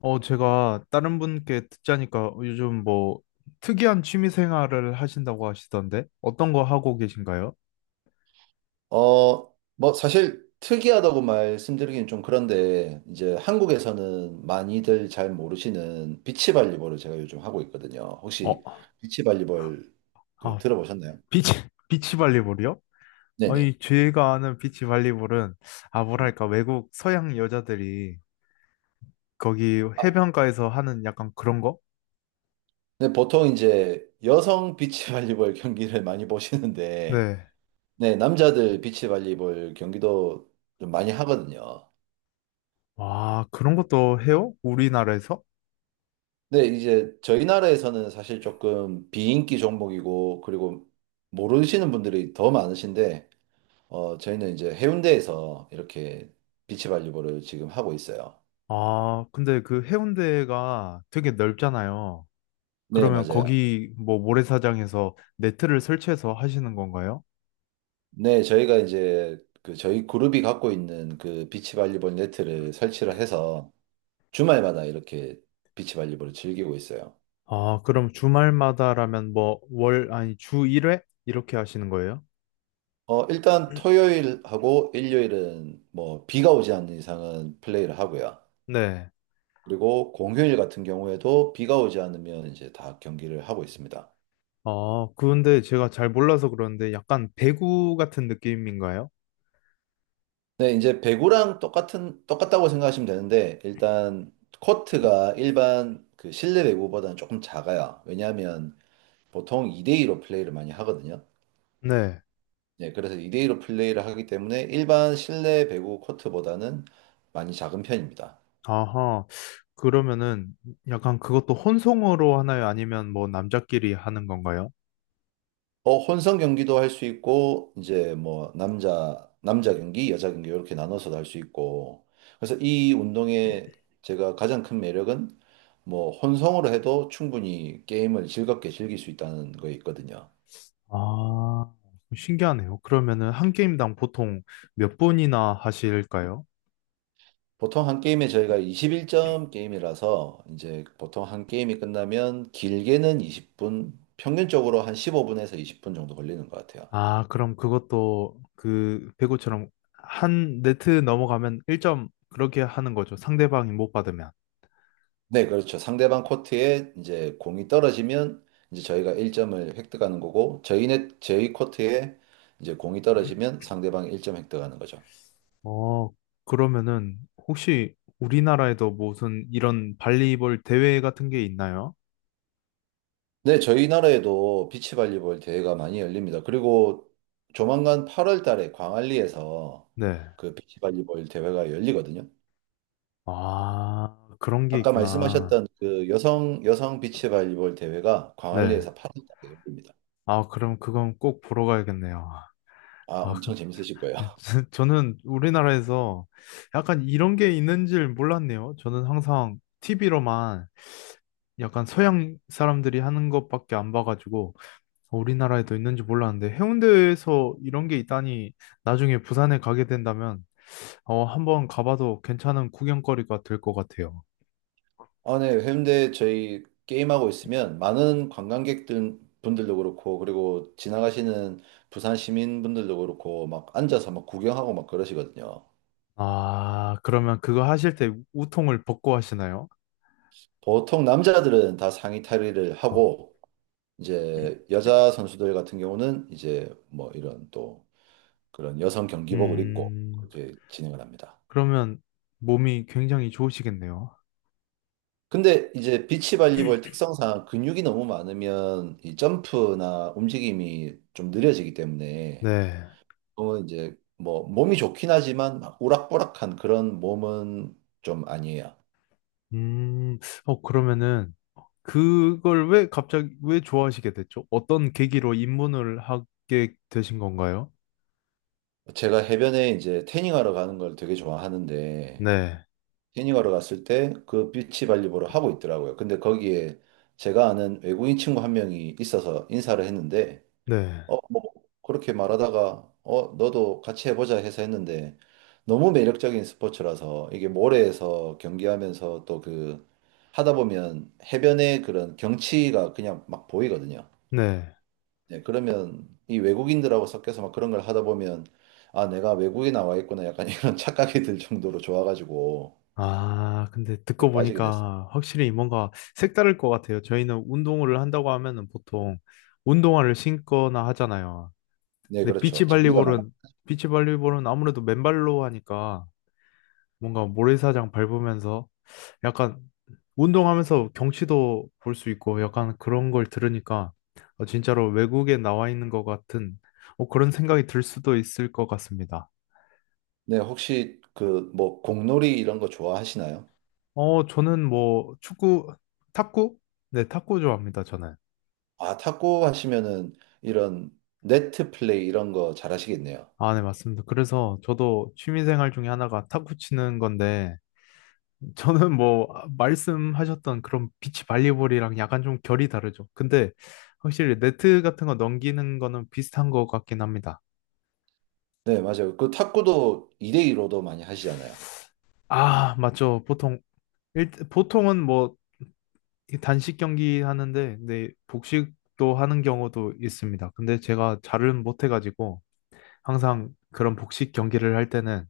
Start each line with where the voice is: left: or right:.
left: 어, 제가 다른 분께 듣자니까 요즘 뭐 특이한 취미 생활을 하신다고 하시던데 어떤 거 하고 계신가요?
right: 뭐, 사실 특이하다고 말씀드리긴 좀 그런데, 이제 한국에서는 많이들 잘 모르시는 비치발리볼을 제가 요즘 하고 있거든요. 혹시
left: 어,
right: 비치발리볼
left: 아,
right: 들어보셨나요?
left: 비치, 비치 발리볼이요?
right: 네네.
left: 아니, 제가 아는 비치 발리볼은 아,
right: 음.
left: 뭐랄까, 외국 서양 여자들이 거기
right: 아,
left: 해변가에서 하는 약간 그런 거?
right: 네, 보통 이제 여성 비치발리볼 경기를 많이 보시는데,
left: 네.
right: 네, 남자들 비치발리볼 경기도 좀 많이 하거든요.
left: 와, 그런 것도 해요? 우리나라에서?
right: 근데 이제 저희 나라에서는 사실 조금 비인기 종목이고, 그리고 모르시는 분들이 더 많으신데, 저희는 이제 해운대에서 이렇게 비치발리볼을 지금 하고 있어요.
left: 아, 근데 그 해운대가 되게 넓잖아요.
right: 네,
left: 그러면
right: 맞아요.
left: 거기 뭐 모래사장에서 네트를 설치해서 하시는 건가요?
right: 네, 저희가 이제 그 저희 그룹이 갖고 있는 그 비치발리볼 네트를 설치를 해서 주말마다 이렇게 비치발리볼을 즐기고 있어요.
left: 아, 그럼 주말마다라면 뭐 월, 아니 주 1회? 이렇게 하시는 거예요?
right: 일단 토요일하고 일요일은 뭐 비가 오지 않는 이상은 플레이를 하고요.
left: 네.
right: 그리고 공휴일 같은 경우에도 비가 오지 않으면 이제 다 경기를 하고 있습니다.
left: 아, 그런데 제가 잘 몰라서 그러는데 약간 배구 같은 느낌인가요?
right: 네, 이제 배구랑 똑같다고 생각하시면 되는데, 일단, 코트가 일반 그 실내 배구보다는 조금 작아요. 왜냐하면 보통 2대2로 플레이를 많이 하거든요.
left: 네.
right: 네, 그래서 2대2로 플레이를 하기 때문에 일반 실내 배구 코트보다는 많이 작은 편입니다.
left: 아하, 그러면은 약간 그것도 혼성으로 하나요? 아니면 뭐 남자끼리 하는 건가요?
right: 혼성 경기도 할 수 있고, 이제 뭐, 남자 경기, 여자 경기, 이렇게 나눠서도 할 수 있고. 그래서 이 운동의 제가 가장 큰 매력은 뭐, 혼성으로 해도 충분히 게임을 즐겁게 즐길 수 있다는 거에 있거든요.
left: 아, 신기하네요. 그러면은 한 게임당 보통 몇 분이나 하실까요?
right: 보통 한 게임에 저희가 21점 게임이라서, 이제 보통 한 게임이 끝나면 길게는 20분, 평균적으로 한 15분에서 20분 정도 걸리는 것 같아요.
left: 아, 그럼 그것도 그 배구처럼 한 네트 넘어가면 1점 그렇게 하는 거죠. 상대방이 못 받으면.
right: 네, 그렇죠. 상대방 코트에 이제 공이 떨어지면 이제 저희가 1점을 획득하는 거고 저희 코트에 이제 공이 떨어지면 상대방이 1점 획득하는 거죠.
left: 어, 그러면은 혹시 우리나라에도 무슨 이런 발리볼 대회 같은 게 있나요?
right: 네, 저희 나라에도 비치발리볼 대회가 많이 열립니다. 그리고 조만간 8월 달에 광안리에서
left: 네.
right: 그 비치발리볼 대회가 열리거든요.
left: 아, 그런 게
right: 아까
left: 있구나.
right: 말씀하셨던 그 여성 비치발리볼 대회가
left: 네.
right: 광안리에서 8월 달에 열립니다.
left: 아, 그럼 그건 꼭 보러 가야겠네요.
right: 아,
left: 아,
right: 엄청
left: 근데
right: 재밌으실 거예요.
left: 저는 우리나라에서 약간 이런 게 있는 줄 몰랐네요. 저는 항상 TV로만 약간 서양 사람들이 하는 것밖에 안 봐가지고 우리나라에도 있는지 몰랐는데 해운대에서 이런 게 있다니 나중에 부산에 가게 된다면 어, 한번 가봐도 괜찮은 구경거리가 될 것 같아요.
right: 아, 네. 해운대 저희 게임하고 있으면 많은 관광객들 분들도 그렇고 그리고 지나가시는 부산 시민분들도 그렇고 막 앉아서 막 구경하고 막 그러시거든요.
left: 아, 그러면 그거 하실 때 우통을 벗고 하시나요?
right: 보통 남자들은 다 상의 탈의를
left: 어,
right: 하고 이제 여자 선수들 같은 경우는 이제 뭐 이런 또 그런 여성 경기복을 입고
left: 음,
right: 그렇게 진행을 합니다.
left: 그러면 몸이 굉장히 좋으시겠네요.
right: 근데 이제 비치 발리볼 특성상 근육이 너무 많으면 이 점프나 움직임이 좀 느려지기 때문에
left: 네.
right: 또 이제 뭐 몸이 좋긴 하지만 막 우락부락한 그런 몸은 좀 아니에요.
left: 음, 어, 그러면은 그걸 왜 갑자기 왜 좋아하시게 됐죠? 어떤 계기로 입문을 하게 되신 건가요?
right: 제가 해변에 이제 태닝하러 가는 걸 되게 좋아하는데
left: 네,
right: 태닝하러 갔을 때 그 비치 발리볼을 하고 있더라고요. 근데 거기에 제가 아는 외국인 친구 한 명이 있어서 인사를 했는데
left: 네,
right: 뭐 그렇게 말하다가 너도 같이 해보자 해서 했는데 너무 매력적인 스포츠라서 이게 모래에서 경기하면서 또 하다 보면 해변의 그런 경치가 그냥 막 보이거든요.
left: 네.
right: 네, 그러면 이 외국인들하고 섞여서 막 그런 걸 하다 보면 아, 내가 외국에 나와 있구나 약간 이런 착각이 들 정도로 좋아가지고
left: 아, 근데 듣고
right: 네, 빠지게 됐어요.
left: 보니까 확실히 뭔가 색다를 것 같아요. 저희는 운동을 한다고 하면은 보통 운동화를 신거나 하잖아요.
right: 네,
left: 근데
right: 그렇죠. 장비가 많아.
left: 비치발리볼은, 비치발리볼은 아무래도 맨발로 하니까 뭔가 모래사장 밟으면서 약간 운동하면서 경치도 볼 수 있고 약간 그런 걸 들으니까 어, 진짜로 외국에 나와 있는 것 같은 어, 그런 생각이 들 수도 있을 것 같습니다.
right: 네, 혹시 뭐 공놀이 이런 거 좋아하시나요?
left: 어, 저는 뭐 축구, 탁구? 네, 탁구 좋아합니다, 저는.
right: 아, 탁구 하시면은 이런 네트 플레이 이런 거 잘하시겠네요.
left: 아, 네, 맞습니다. 그래서 저도 취미생활 중에 하나가 탁구 치는 건데, 저는 뭐 아, 말씀하셨던 그런 비치 발리볼이랑 약간 좀 결이 다르죠. 근데 확실히 네트 같은 거 넘기는 거는 비슷한 것 같긴 합니다.
right: 네, 맞아요. 그 탁구도 2대2로도 많이 하시잖아요.
left: 아, 맞죠. 보통 일, 보통은 뭐이 단식 경기 하는데, 네, 복식도 하는 경우도 있습니다. 근데 제가 잘은 못해가지고. 항상 그런 복식 경기를 할 때는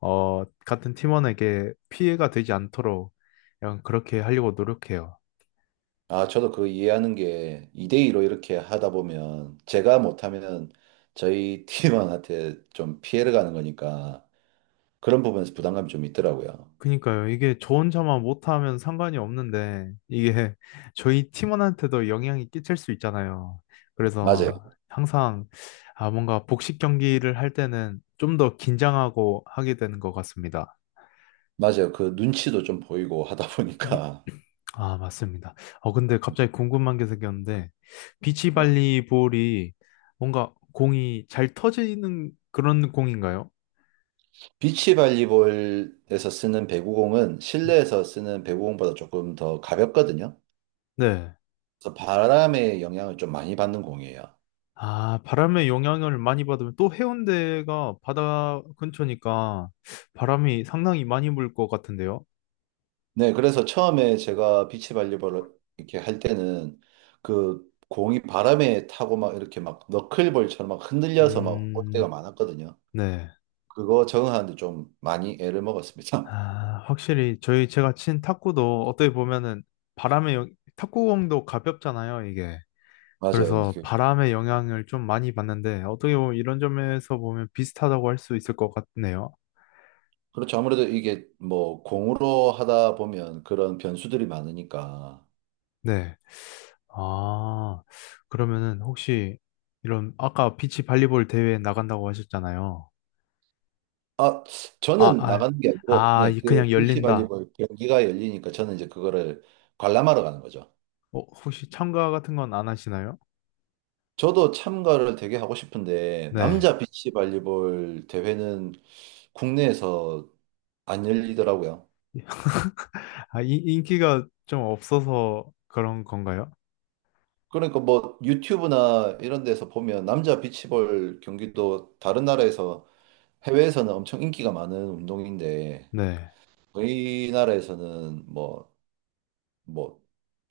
left: 어, 같은 팀원에게 피해가 되지 않도록 약간 그렇게 하려고 노력해요.
right: 아, 저도 그거 이해하는 게 2대2로 이렇게 하다 보면 제가 못하면 저희 팀원한테 좀 피해를 가는 거니까 그런 부분에서 부담감이 좀 있더라고요.
left: 그니까요. 이게 저 혼자만 못하면 상관이 없는데 이게 저희 팀원한테도 영향이 끼칠 수 있잖아요.
right: 맞아요.
left: 그래서 항상 아, 뭔가 복식 경기를 할 때는 좀 더 긴장하고 하게 되는 것 같습니다.
right: 맞아요. 그 눈치도 좀 보이고 하다 보니까.
left: 아, 맞습니다. 어, 근데 갑자기 궁금한 게 생겼는데,
right: 네.
left: 비치발리볼이 뭔가 공이 잘 터지는 그런 공인가요?
right: 비치 발리볼에서 쓰는 배구공은 실내에서 쓰는 배구공보다 조금 더 가볍거든요.
left: 네.
right: 그래서 바람의 영향을 좀 많이 받는 공이에요.
left: 아, 바람의 영향을 많이 받으면 또 해운대가 바다 근처니까 바람이 상당히 많이 불 것 같은데요.
right: 네, 그래서 처음에 제가 비치 발리볼을 이렇게 할 때는 그 공이 바람에 타고 막 이렇게 막 너클볼처럼 막 흔들려서 막 올 때가
left: 음,
right: 많았거든요.
left: 네.
right: 그거 적응하는데 좀 많이 애를 먹었습니다.
left: 아, 확실히 저희 제가 친 탁구도 어떻게 보면은 탁구공도 가볍잖아요, 이게.
right: 맞아요.
left: 그래서 바람의 영향을 좀 많이 받는데 어떻게 보면 이런 점에서 보면 비슷하다고 할 수 있을 것 같네요.
right: 그렇죠. 아무래도 이게 뭐 공으로 하다 보면 그런 변수들이 많으니까.
left: 네. 아, 그러면은 혹시 이런 아까 비치 발리볼 대회에 나간다고 하셨잖아요.
right: 아,
left: 아,
right: 저는
left: 아,
right: 나가는 게 아니고,
left: 아,
right: 네,
left: 이
right: 그
left: 그냥
right: 비치
left: 열린다.
right: 발리볼 경기가 열리니까 저는 이제 그거를 관람하러 가는 거죠.
left: 어, 혹시 참가 같은 건 안 하시나요?
right: 저도 참가를 되게 하고 싶은데,
left: 네.
right: 남자 비치 발리볼 대회는 국내에서 안 열리더라고요.
left: 아, 이, 인기가 좀 없어서 그런 건가요?
right: 그러니까 뭐 유튜브나 이런 데서 보면 남자 비치볼 경기도 다른 나라에서 해외에서는 엄청 인기가 많은 운동인데,
left: 네.
right: 저희 나라에서는 뭐,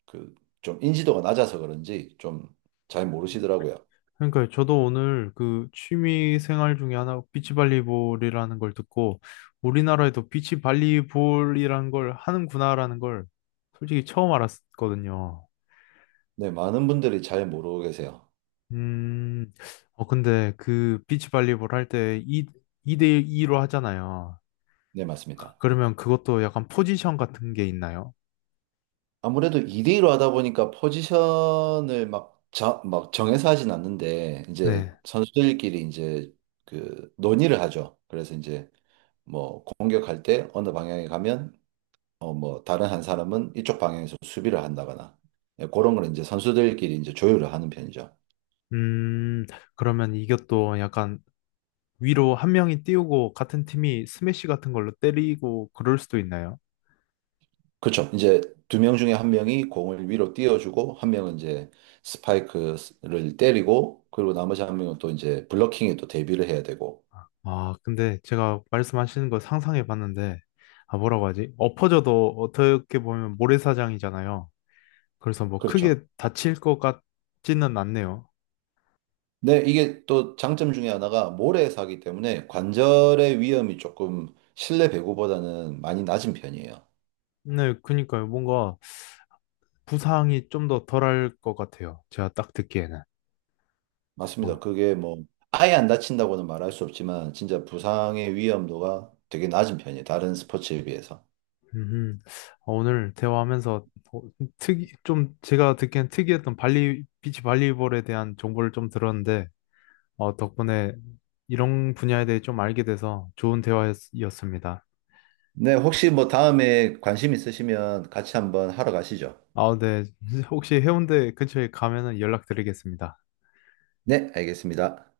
right: 그, 좀 인지도가 낮아서 그런지 좀 잘 모르시더라고요.
left: 그러니까 저도 오늘 그 취미 생활 중에 하나 비치발리볼이라는 걸 듣고 우리나라에도 비치발리볼이라는 걸 하는구나라는 걸 솔직히 처음 알았거든요.
right: 네, 많은 분들이 잘 모르고 계세요.
left: 음, 어, 근데 그 비치발리볼 할 때 2, 이대 2로 하잖아요.
right: 네,
left: 그-
right: 맞습니다.
left: 그러면 그것도 약간 포지션 같은 게 있나요?
right: 아무래도 2대1로 하다 보니까 포지션을 막 정해서 하진 않는데, 이제
left: 네.
right: 선수들끼리 이제 그 논의를 하죠. 그래서 이제 뭐 공격할 때 어느 방향에 가면, 뭐 다른 한 사람은 이쪽 방향에서 수비를 한다거나, 예, 그런 걸 이제 선수들끼리 이제 조율을 하는 편이죠.
left: 음, 그러면 이것도 약간 위로 한 명이 띄우고 같은 팀이 스매시 같은 걸로 때리고 그럴 수도 있나요?
right: 그렇죠. 이제 두 명 중에 한 명이 공을 위로 띄워주고 한 명은 이제 스파이크를 때리고 그리고 나머지 한 명은 또 이제 블러킹에 또 대비를 해야 되고
left: 아, 근데 제가 말씀하시는 거 상상해 봤는데, 아, 뭐라고 하지? 엎어져도 어떻게 보면 모래사장이잖아요. 그래서 뭐
right: 그렇죠.
left: 크게 다칠 것 같지는 않네요.
right: 네, 이게 또 장점 중에 하나가 모래사기 때문에 관절의 위험이 조금 실내 배구보다는 많이 낮은 편이에요.
left: 네, 그니까요. 뭔가 부상이 좀 더 덜할 것 같아요. 제가 딱 듣기에는.
right: 맞습니다.
left: 어,
right: 그게 뭐 아예 안 다친다고는 말할 수 없지만 진짜 부상의 위험도가 되게 낮은 편이에요. 다른 스포츠에 비해서.
left: 음, 어, 오늘 대화하면서 어, 좀 제가 듣기엔 특이했던 비치 발리볼에 대한 정보를 좀 들었는데, 어, 덕분에 이런 분야에 대해 좀 알게 돼서 좋은 대화였습니다.
right: 네, 혹시 뭐 다음에 관심 있으시면 같이 한번 하러 가시죠.
left: 아, 네. 혹시 해운대 근처에 가면은 연락드리겠습니다.
right: 네, 알겠습니다.